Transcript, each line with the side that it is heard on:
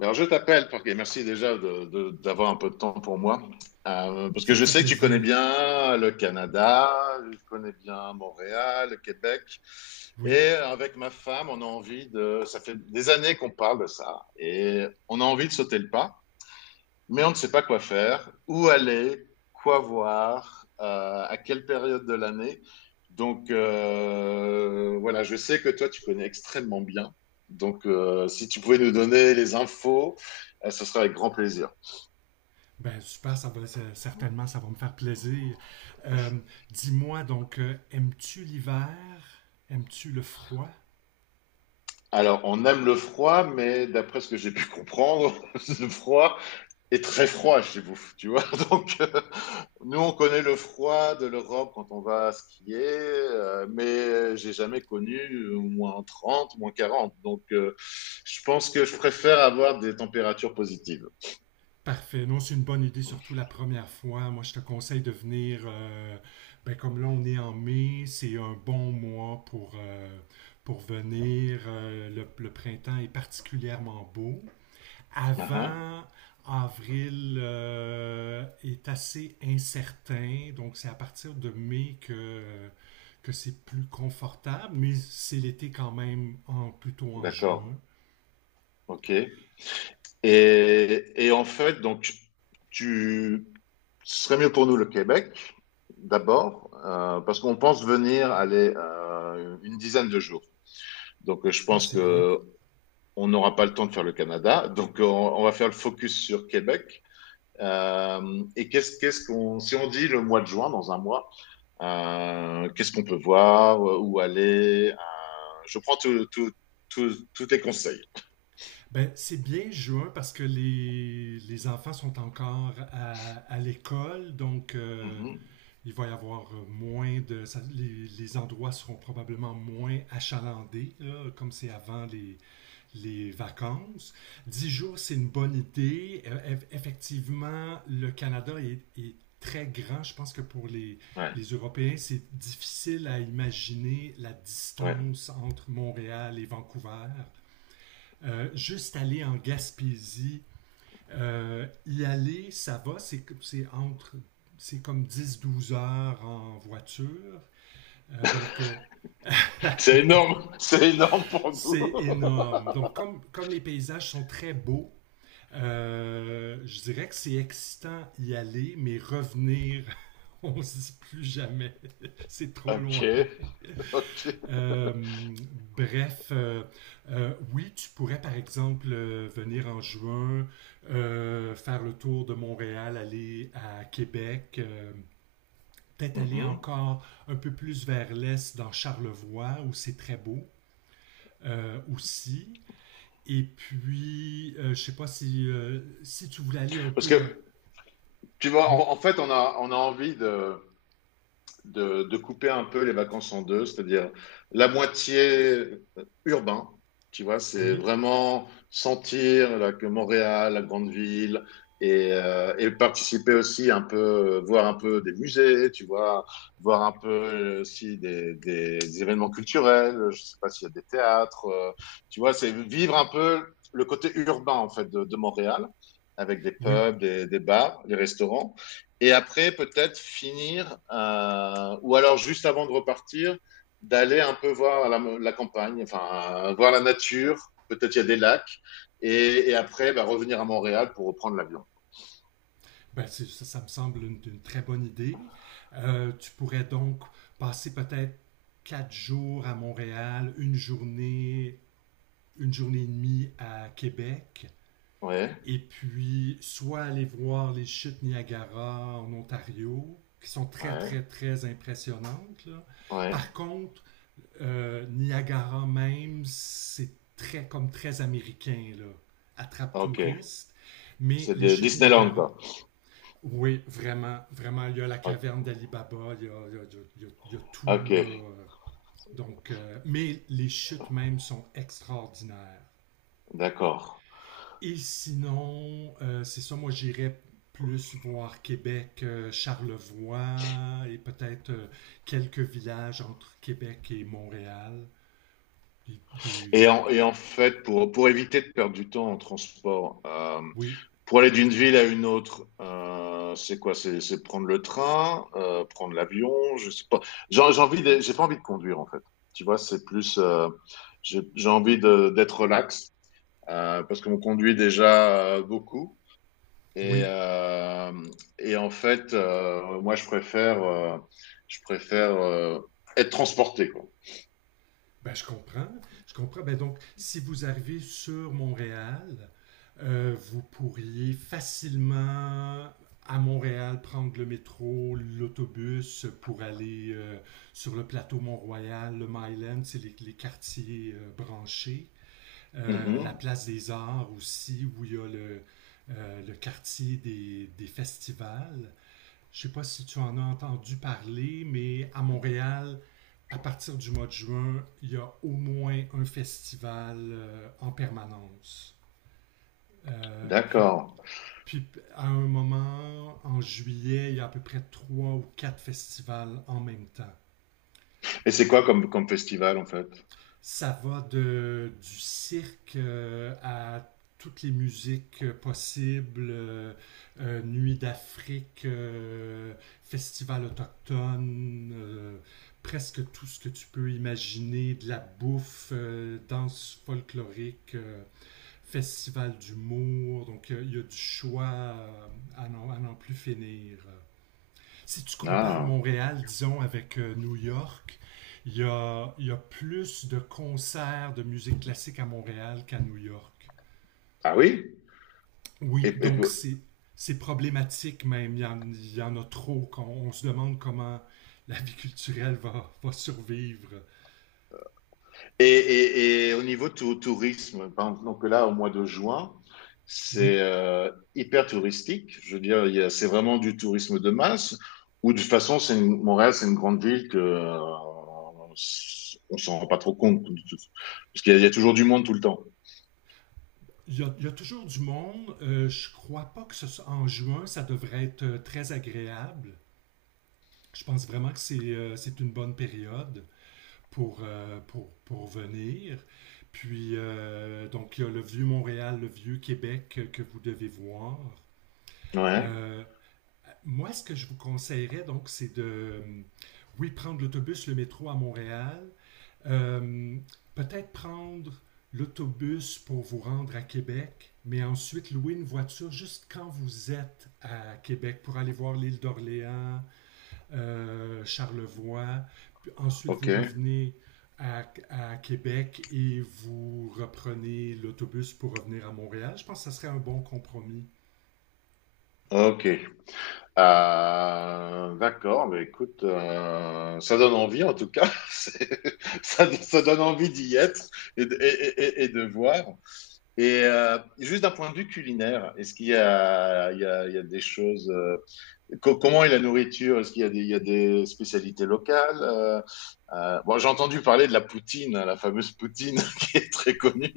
left: Alors, je t'appelle parce que merci déjà d'avoir un peu de temps pour moi. Parce
right: Ça
left: que
right: me
left: je
right: fait
left: sais que tu connais
right: plaisir,
left: bien le Canada, je connais bien Montréal, le Québec.
right: oui.
left: Et avec ma femme, on a envie de... Ça fait des années qu'on parle de ça. Et on a envie de sauter le pas mais on ne sait pas quoi faire, où aller, quoi voir, à quelle période de l'année. Donc, voilà, je sais que toi, tu connais extrêmement bien. Donc, si tu pouvais nous donner les infos, ce serait avec grand plaisir.
right: Ben super, certainement, ça va me faire plaisir. Euh, Dis-moi donc, aimes-tu l'hiver? Aimes-tu le froid?
left: Alors, on aime le froid, mais d'après ce que j'ai pu comprendre, le froid, et très froid chez vous, tu vois. Donc, nous, on connaît le froid de l'Europe quand on va skier, mais j'ai jamais connu moins 30, moins 40. Donc, je pense que je préfère avoir des températures positives.
right: Parfait. Non, c'est une bonne idée, surtout la première fois. Moi, je te conseille de venir. Ben, comme là, on est en mai, c'est un bon mois pour venir. Le printemps est particulièrement beau.
left: Ah, ah.
right: Avant avril est assez incertain, donc c'est à partir de mai que c'est plus confortable, mais c'est l'été quand même plutôt en
left: D'accord.
right: juin.
left: OK. Et en fait, donc, tu, ce serait mieux pour nous le Québec, d'abord, parce qu'on pense venir aller une dizaine de jours. Donc, je
right: Ah,
left: pense
right: c'est bien.
left: que on n'aura pas le temps de faire le Canada, donc on va faire le focus sur Québec. Et qu'est-ce qu'on si on dit le mois de juin dans un mois, qu'est-ce qu'on peut voir, où aller je prends tous tes conseils.
right: Ben, c'est bien juin parce que les enfants sont encore à l'école,
left: Mhm.
right: il va y avoir les endroits seront probablement moins achalandés, là, comme c'est avant les vacances. 10 jours, c'est une bonne idée. Effectivement, le Canada est très grand. Je pense que pour les,
left: Ouais,
right: les Européens, c'est difficile à imaginer la
left: ouais.
right: distance entre Montréal et Vancouver. Juste aller en Gaspésie, y aller, ça va, entre... c'est comme 10 12 heures en voiture. Euh, donc, euh,
left: C'est énorme, c'est énorme pour nous.
right: c'est énorme. Donc, comme les paysages sont très beaux, je dirais que c'est excitant y aller, mais revenir, on se dit plus jamais. C'est trop
left: Ok,
right: loin.
left: ok.
right: Euh, Bref, oui, tu pourrais par exemple venir en juin, faire le tour de Montréal, aller à Québec. Peut-être aller
left: Mhm.
right: encore un peu plus vers l'est dans Charlevoix où c'est très beau aussi. Et puis, je sais pas si tu voulais aller un
left: Parce
right: peu dans...
left: que tu vois,
right: Oui.
left: en, en fait, on a envie de de couper un peu les vacances en deux, c'est-à-dire la moitié urbain, tu vois, c'est
right: Oui,
left: vraiment sentir là, que Montréal, la grande ville, et participer aussi un peu, voir un peu des musées, tu vois, voir un peu aussi des événements culturels, je sais pas s'il y a des théâtres, tu vois, c'est vivre un peu le côté urbain en fait de Montréal, avec des
right: oui.
left: pubs, des bars, des restaurants. Et après, peut-être finir, ou alors juste avant de repartir, d'aller un peu voir la, la campagne, enfin, voir la nature. Peut-être il y a des lacs. Et après, bah, revenir à Montréal pour reprendre l'avion.
right: Ben, ça, ça me semble une très bonne idée. Tu pourrais donc passer peut-être 4 jours à Montréal, une journée et demie à Québec,
left: Ouais,
right: et puis soit aller voir les chutes Niagara en Ontario, qui sont très,
left: ouais,
right: très, très impressionnantes, là.
left: ouais.
right: Par contre, Niagara même, c'est très, comme très américain, là. Attrape
left: Ok.
right: touriste. Mais
left: C'est
right: les
left: de
right: chutes
left: Disneyland,
right: Niagara,
left: quoi.
right: oui, vraiment, vraiment. Il y a la caverne
left: Ok,
right: d'Alibaba, il, y a- il y a- il y a- il y a tout,
left: ok,
right: là. Donc, mais les chutes même sont extraordinaires.
left: d'accord.
right: Et sinon, c'est ça, moi j'irais plus voir Québec, Charlevoix et peut-être quelques villages entre Québec et Montréal. Des- des-
left: Et en fait, pour éviter de perdre du temps en transport,
right: oui,
left: pour aller d'une ville à une autre, c'est quoi? C'est prendre le train, prendre l'avion, je sais pas. J'ai envie de- j'ai pas envie de conduire en fait. Tu vois, c'est plus, j'ai envie de d'être relax parce qu'on conduit déjà beaucoup. Et
right: oui,
left: euh, et en fait, moi je préfère, je préfère euh, être transporté quoi.
right: ben, je comprends. Je comprends. Ben, donc, si vous arrivez sur Montréal, vous pourriez facilement à Montréal prendre le métro, l'autobus pour aller sur le plateau Mont-Royal, le Mile End, c'est les quartiers branchés. La
left: Mhm.
right: place des arts aussi, où il y a le quartier des festivals. Je ne sais pas si tu en as entendu parler, mais à Montréal, à partir du mois de juin, il y a au moins un festival en permanence. Euh, puis,
left: D'accord.
right: puis à un moment, en juillet, il y a à peu près trois ou quatre festivals en même temps.
left: Et c'est quoi comme, comme festival en fait?
right: Ça va du cirque à toutes les musiques possibles, Nuit d'Afrique, Festival autochtone, presque tout ce que tu peux imaginer, de la bouffe, danse folklorique, Festival d'humour, il y a du choix à n'en plus finir. Si tu compares
left: Ah,
right: Montréal, disons, avec New York, il y a plus de concerts de musique classique à Montréal qu'à New York.
left: ah oui?
right: Oui,
left: Et,
right: donc c'est problématique même. Il y en a trop. On se demande comment la vie culturelle va survivre.
left: et, et au niveau tourisme, par exemple, donc là, au mois de juin,
right: Oui.
left: c'est hyper touristique. Je veux dire, il y a- c'est vraiment du tourisme de masse, ou de toute façon, c'est une- Montréal, c'est une grande ville que on s'en rend pas trop compte, parce qu'il y a, il y a toujours du monde tout le temps.
right: Il y a toujours du monde. Je crois pas que ce soit en juin, ça devrait être très agréable. Je pense vraiment que c'est une bonne période pour venir. Puis, donc, il y a le vieux Montréal, le vieux Québec que vous devez voir.
left: Ouais,
right: Euh, Moi, ce que je vous conseillerais, donc, c'est oui, prendre l'autobus, le métro à Montréal. Euh, Peut-être prendre l'autobus pour vous rendre à Québec, mais ensuite louer une voiture juste quand vous êtes à Québec pour aller voir l'île d'Orléans, Charlevoix. Puis ensuite,
left: ok,
right: vous revenez à, à Québec et vous reprenez l'autobus pour revenir à Montréal. Je pense que ça serait un bon compromis.
left: ok. D'accord, mais écoute, ça donne envie en tout cas. C'est- ça donne envie d'y être et de, et de voir. Et juste d'un point de vue culinaire, est-ce qu'il y a, il y a, il y a des choses comment est la nourriture? Est-ce qu'il y a des, il y a des spécialités locales? Bon, j'ai entendu parler de la poutine, hein, la fameuse poutine qui est très connue.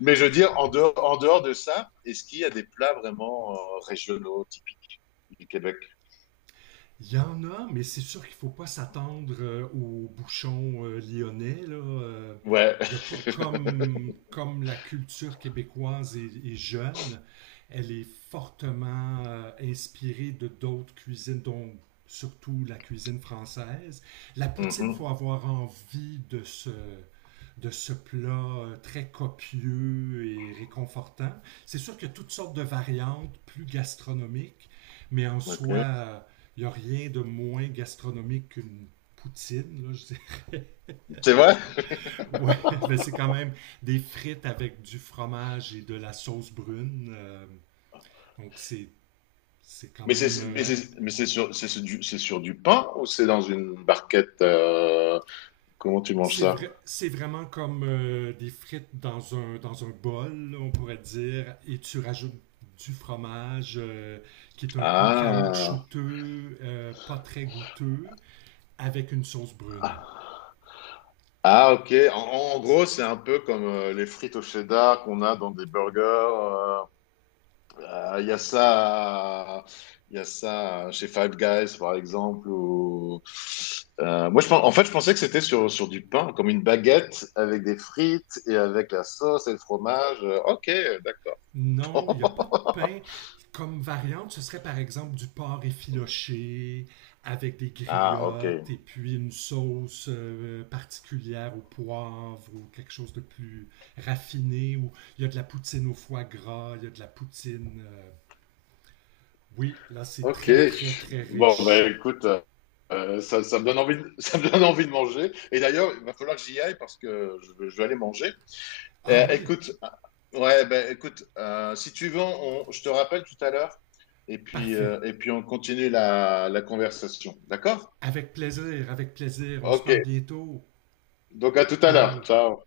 left: Mais je veux dire, en dehors de ça, est-ce qu'il y a des plats vraiment régionaux typiques du Québec?
right: Il y en a, mais c'est sûr qu'il ne faut pas s'attendre aux bouchons lyonnais. Là.
left: Ouais.
right: Il y a pas comme, comme la culture québécoise est jeune, elle est fortement inspirée de d'autres cuisines, dont surtout la cuisine française. La poutine, il faut
left: Mhm.
right: avoir envie de ce plat très copieux et réconfortant. C'est sûr qu'il y a toutes sortes de variantes plus gastronomiques, mais en soi,
left: OK.
right: il n'y a rien de moins gastronomique qu'une poutine, là, je dis.
left: C'est vrai?
right: Ouais, mais c'est quand même des frites avec du fromage et de la sauce brune. Donc c'est c'est quand
left: Mais
right: même
left: c'est mais c'est mais c'est sur du pain ou c'est dans une barquette comment tu manges ça?
right: c'est vraiment comme des frites dans un bol, là, on pourrait dire, et tu rajoutes du fromage qui est un peu
left: Ah.
right: caoutchouteux, pas très goûteux, avec une sauce brune.
left: Ah ok. En, en gros, c'est un peu comme les frites au cheddar qu'on a dans des burgers. Il y a ça, il y a ça chez Five Guys, par exemple. Ou... moi, je, pen- en fait, je pensais que c'était sur, sur du pain, comme une baguette avec des frites et avec la sauce et le fromage. Ok, d'accord.
right: Non, il n'y a pas de pain. Comme variante, ce serait par exemple du porc effiloché avec des
left: Ah, ok.
right: griottes et puis une sauce particulière au poivre ou quelque chose de plus raffiné. Ou il y a de la poutine au foie gras, il y a de la poutine. Oui, là c'est
left: Ok.
right: très très très
left: Bon, bah
right: riche.
left: écoute, ça, ça me donne envie de, ça me donne envie de manger. Et d'ailleurs, il va falloir que j'y aille parce que je vais aller manger.
right: Ah oui,
left: Écoute, ouais, ben écoute, si tu veux, on- je te rappelle tout à l'heure
right: parfait.
left: et puis on continue la, la conversation. D'accord?
right: Avec plaisir, avec plaisir. On se
left: Ok,
right: parle bientôt.
left: donc à tout à l'heure.
right: Ciao.
left: Ciao.